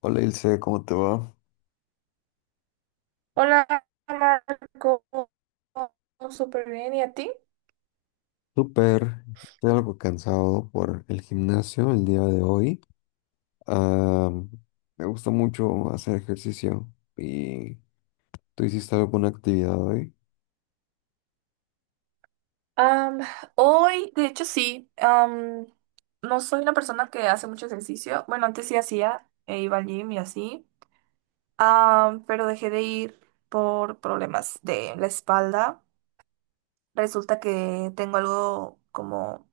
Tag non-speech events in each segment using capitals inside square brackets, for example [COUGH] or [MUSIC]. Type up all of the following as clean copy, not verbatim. Hola Ilse, ¿cómo te va? Hola Marco, súper bien, ¿y a ti? Súper, estoy algo cansado por el gimnasio el día de hoy. Ah, me gusta mucho hacer ejercicio y ¿tú hiciste alguna actividad hoy? Am, Hoy, de hecho sí, no soy una persona que hace mucho ejercicio. Bueno, antes sí hacía, e iba al gym y así. Pero dejé de ir por problemas de la espalda. Resulta que tengo algo como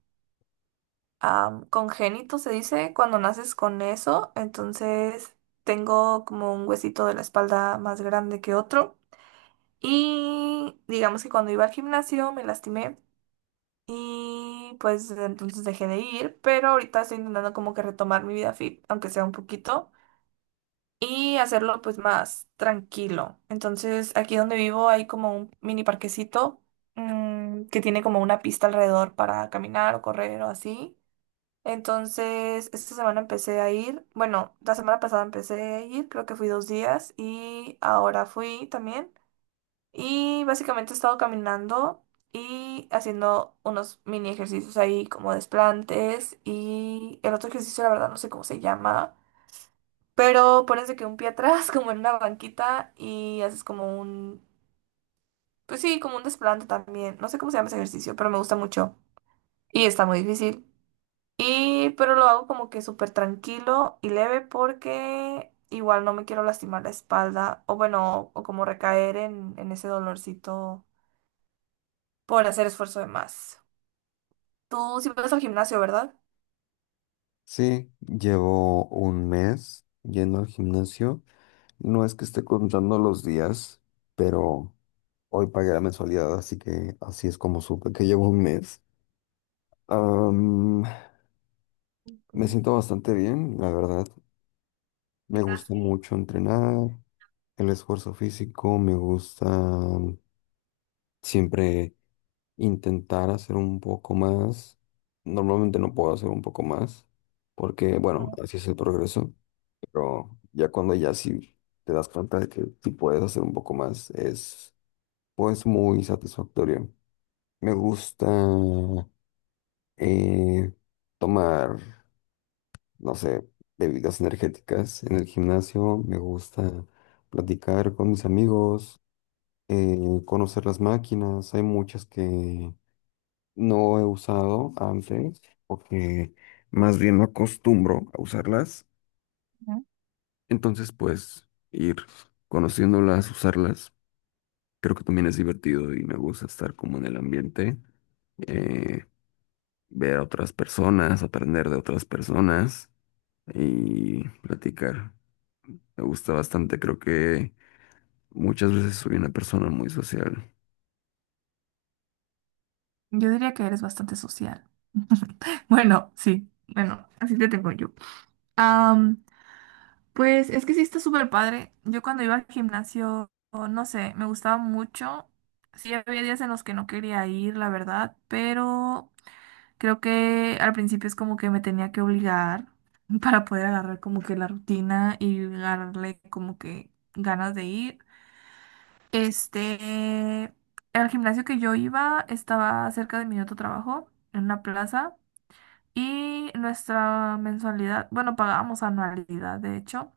congénito, se dice, cuando naces con eso. Entonces tengo como un huesito de la espalda más grande que otro. Y digamos que cuando iba al gimnasio me lastimé, y pues desde entonces dejé de ir, pero ahorita estoy intentando como que retomar mi vida fit, aunque sea un poquito, y hacerlo pues más tranquilo. Entonces, aquí donde vivo hay como un mini parquecito que tiene como una pista alrededor para caminar o correr o así. Entonces, esta semana empecé a ir, bueno, la semana pasada empecé a ir, creo que fui 2 días y ahora fui también. Y básicamente he estado caminando y haciendo unos mini ejercicios ahí como desplantes. Y el otro ejercicio, la verdad, no sé cómo se llama. Pero pones de que un pie atrás, [LAUGHS] como en una banquita, y haces como un, pues sí, como un desplante también. No sé cómo se llama ese ejercicio, pero me gusta mucho. Y está muy difícil. Y, pero lo hago como que súper tranquilo y leve porque igual no me quiero lastimar la espalda. O bueno, o como recaer en ese dolorcito por hacer esfuerzo de más. Tú sí vas al gimnasio, ¿verdad? Sí, llevo un mes yendo al gimnasio. No es que esté contando los días, pero hoy pagué la mensualidad, así que así es como supe que llevo un mes. Am, Me Mm. siento bastante bien, la verdad. Me gusta Gimnasio. mucho entrenar. El esfuerzo físico, me gusta siempre intentar hacer un poco más. Normalmente no puedo hacer un poco más, porque bueno, así es el progreso, pero ya cuando ya sí te das cuenta de que sí puedes hacer un poco más, es pues muy satisfactorio. Me gusta eh, tomar, no sé, bebidas energéticas en el gimnasio, me gusta platicar con mis amigos. Conocer las máquinas. Hay muchas que no he usado antes porque más bien no acostumbro a usarlas. Ujú. Entonces, pues ir conociéndolas, usarlas, creo que también es divertido y me gusta estar como en el ambiente, eh, ver a otras personas, aprender de otras personas y platicar. Me gusta bastante, creo que muchas veces soy una persona muy social. Yo diría que eres bastante social. [LAUGHS] Bueno, sí, bueno, así te tengo yo. Am, pues es que sí está súper padre. Yo cuando iba al gimnasio, no sé, me gustaba mucho. Sí, había días en los que no quería ir, la verdad, pero creo que al principio es como que me tenía que obligar [LAUGHS] para poder agarrar como que la rutina y agarrarle como que ganas de ir. Este, el gimnasio que yo iba estaba cerca de mi otro trabajo, en una plaza, y nuestra mensualidad, bueno, pagábamos anualidad, de hecho,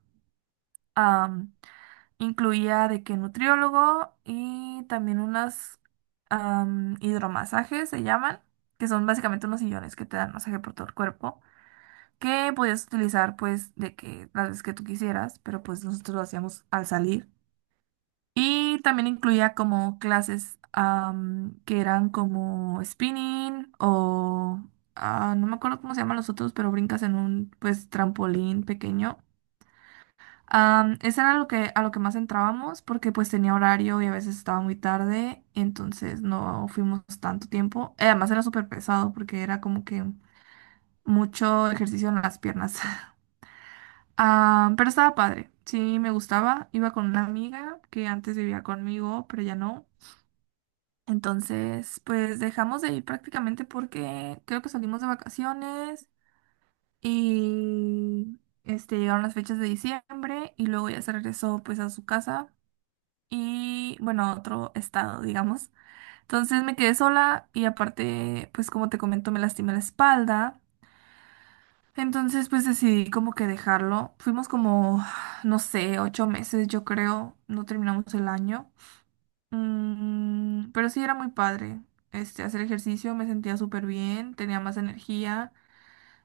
am, incluía de que nutriólogo y también unas hidromasajes se llaman, que son básicamente unos sillones que te dan masaje por todo el cuerpo, que podías utilizar pues de que las veces que tú quisieras, pero pues nosotros lo hacíamos al salir. Y también incluía como clases que eran como spinning o no me acuerdo cómo se llaman los otros, pero brincas en un pues trampolín pequeño. Eso era lo que, a lo que más entrábamos porque pues tenía horario y a veces estaba muy tarde, entonces no fuimos tanto tiempo. Además era súper pesado porque era como que mucho ejercicio en las piernas. [LAUGHS] Pero estaba padre, sí me gustaba. Iba con una amiga que antes vivía conmigo, pero ya no. Entonces, pues dejamos de ir prácticamente porque creo que salimos de vacaciones, y llegaron las fechas de diciembre, y luego ya se regresó pues a su casa, y bueno, a otro estado, digamos. Entonces me quedé sola y aparte, pues como te comento, me lastimé la espalda. Entonces, pues decidí como que dejarlo. Fuimos como, no sé, 8 meses, yo creo, no terminamos el año. Pero sí era muy padre. Hacer ejercicio me sentía súper bien, tenía más energía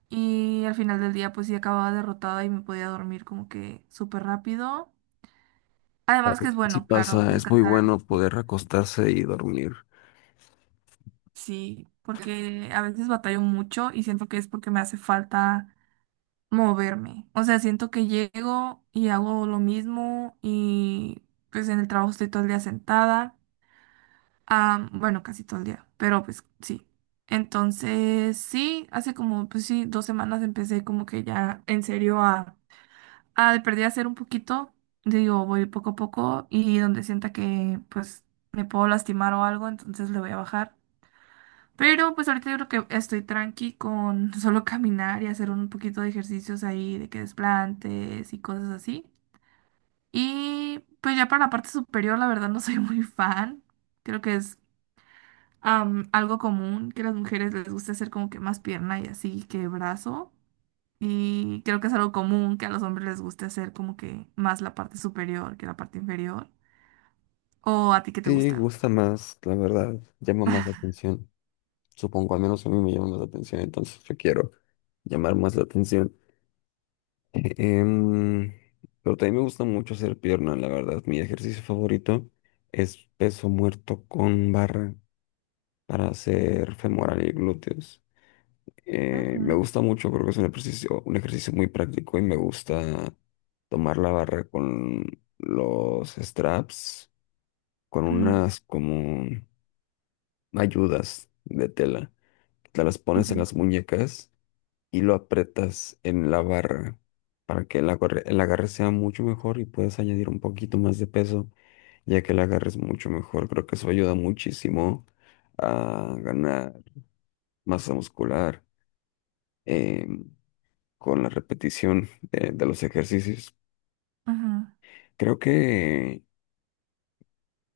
y al final del día pues sí acababa derrotada y me podía dormir como que súper rápido. Ok. Además que es Sí bueno, claro, pasa, es muy descansar. bueno poder acostarse y dormir. Sí, porque a veces batallo mucho y siento que es porque me hace falta moverme. O sea, siento que llego y hago lo mismo y pues en el trabajo estoy todo el día sentada. Ah, bueno, casi todo el día, pero pues sí. Entonces, sí, hace como, pues sí, 2 semanas empecé como que ya en serio a de perdida hacer un poquito, digo, voy poco a poco y donde sienta que pues me puedo lastimar o algo, entonces le voy a bajar. Pero pues ahorita yo creo que estoy tranqui con [LAUGHS] solo caminar y hacer un poquito de ejercicios ahí, de que desplantes y cosas así. Y pues ya para la parte superior, la verdad no soy muy fan. Creo que es algo común que a las mujeres les gusta hacer como que más pierna y así que brazo. Y creo que es algo común que a los hombres les gusta hacer como que más la parte superior que la parte inferior. ¿O a ti qué te Sí, gusta? gusta más, la verdad, llama más la atención. Supongo, al menos a mí me llama más la atención, entonces yo quiero llamar más la atención. Em, pero también me gusta mucho hacer pierna, la verdad. Mi ejercicio favorito es peso muerto con barra, para hacer femoral y glúteos. Me Ujú, gusta mucho, creo que es un ejercicio muy práctico y me gusta tomar la barra con los straps, con ujú, unas como ayudas de tela. Te las pones en ok, las muñecas y lo aprietas en la barra para que el agarre sea mucho mejor y puedes añadir un poquito más de peso, ya que el agarre es mucho mejor. Creo que eso ayuda muchísimo a ganar masa muscular eh, con la repetición de los ejercicios. ujú. Creo que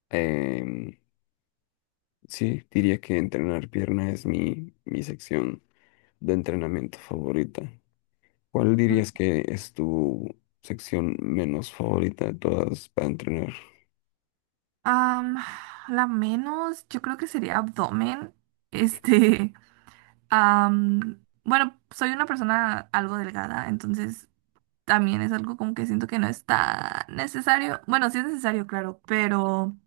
em, sí, diría que entrenar pierna es mi sección de entrenamiento favorita. ¿Cuál dirías que es tu sección menos favorita de todas para entrenar? Am, la menos, yo creo que sería abdomen. Este, [LAUGHS] bueno, soy una persona algo delgada, entonces también es algo como que siento que no es tan necesario. Bueno, sí es necesario, claro, pero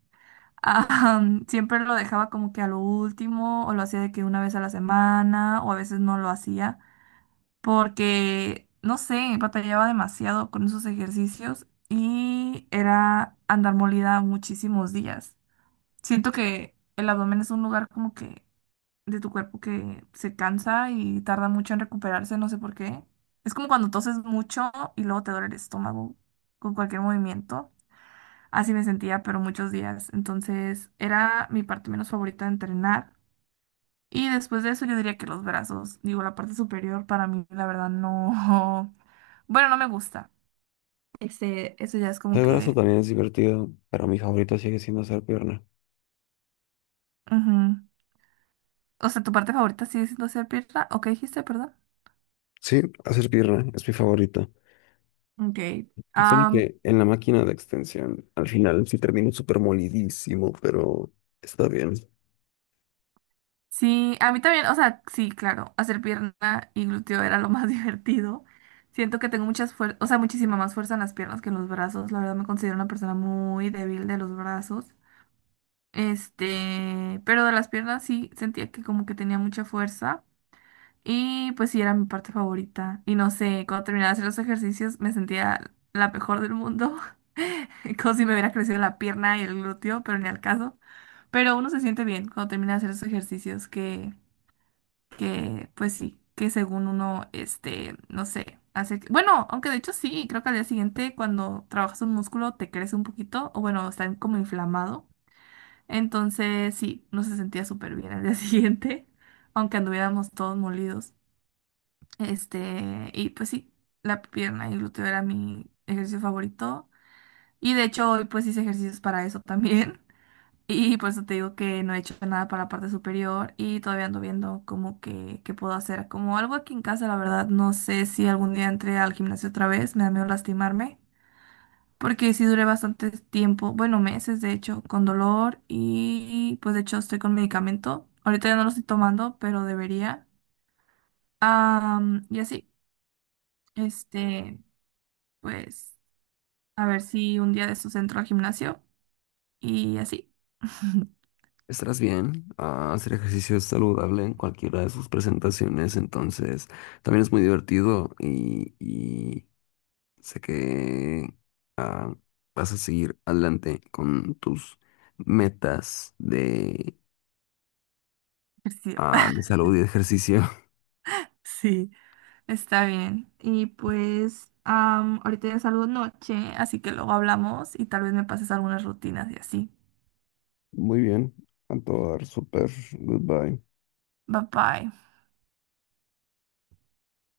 Ah, [LAUGHS] siempre lo dejaba como que a lo último, o lo hacía de que una vez a la semana, o a veces no lo hacía, porque, no sé, batallaba demasiado con esos ejercicios y era andar molida muchísimos días. Siento que el abdomen es un lugar como que de tu cuerpo que se cansa y tarda mucho en recuperarse, no sé por qué. Es como cuando toses mucho y luego te duele el estómago con cualquier movimiento. Así me sentía, pero muchos días. Entonces era mi parte menos favorita de entrenar. Y después de eso yo diría que los brazos, digo, la parte superior para mí, la verdad, no. [LAUGHS] Bueno, no me gusta. Eso ya es como El brazo que... también es divertido, pero mi favorito sigue siendo hacer pierna. Ujú. O sea, tu parte favorita sigue siendo hacer pierna. ¿O qué dijiste, perdón? Sí, hacer pierna es mi favorito. Ok. Solo Am, que en la máquina de extensión, al final sí termino súper molidísimo, pero está bien. Sí, a mí también, o sea, sí, claro, hacer pierna y glúteo era lo más [LAUGHS] divertido. Siento que tengo muchas o sea, muchísima más fuerza en las piernas que en los brazos. La verdad me considero una persona muy débil de los brazos. Pero de las piernas sí sentía que como que tenía mucha fuerza y pues sí era mi parte favorita. Y no sé, cuando terminaba de hacer los ejercicios me sentía la mejor del mundo. [LAUGHS] Como si me hubiera crecido la pierna y el glúteo, pero ni al caso. Pero uno se siente bien cuando termina de hacer esos ejercicios que pues sí, que según uno, no sé, bueno, aunque de hecho sí, creo que al día siguiente cuando trabajas un músculo te crece un poquito, o bueno, está como inflamado. Entonces sí, no se sentía súper bien al día [LAUGHS] siguiente, aunque anduviéramos todos molidos. Y pues sí, la pierna y el glúteo era mi ejercicio favorito. Y de hecho hoy pues hice ejercicios para eso también. Y por eso te digo que no he hecho nada para la parte superior y todavía ando viendo como que, qué puedo hacer. Como algo aquí en casa, la verdad, no sé si algún día entré al gimnasio otra vez, me da miedo lastimarme, porque sí duré bastante tiempo, bueno, meses de hecho, con dolor y pues de hecho estoy con medicamento. Ahorita ya no lo estoy tomando, pero debería. Y así, este, pues a ver si un día de estos entro al gimnasio y así. [LAUGHS] Estarás bien. Ah, hacer ejercicio es saludable en cualquiera de sus presentaciones, entonces también es muy divertido y sé que ah, vas a seguir adelante con tus metas de, Ejercicio. ah, de salud y de ejercicio. [LAUGHS] Sí. Está bien. Y pues ahorita ya salgo noche, así que luego hablamos y tal vez me pases algunas rutinas y así. [LAUGHS] Muy bien, a todo dar, súper, goodbye. Bye bye.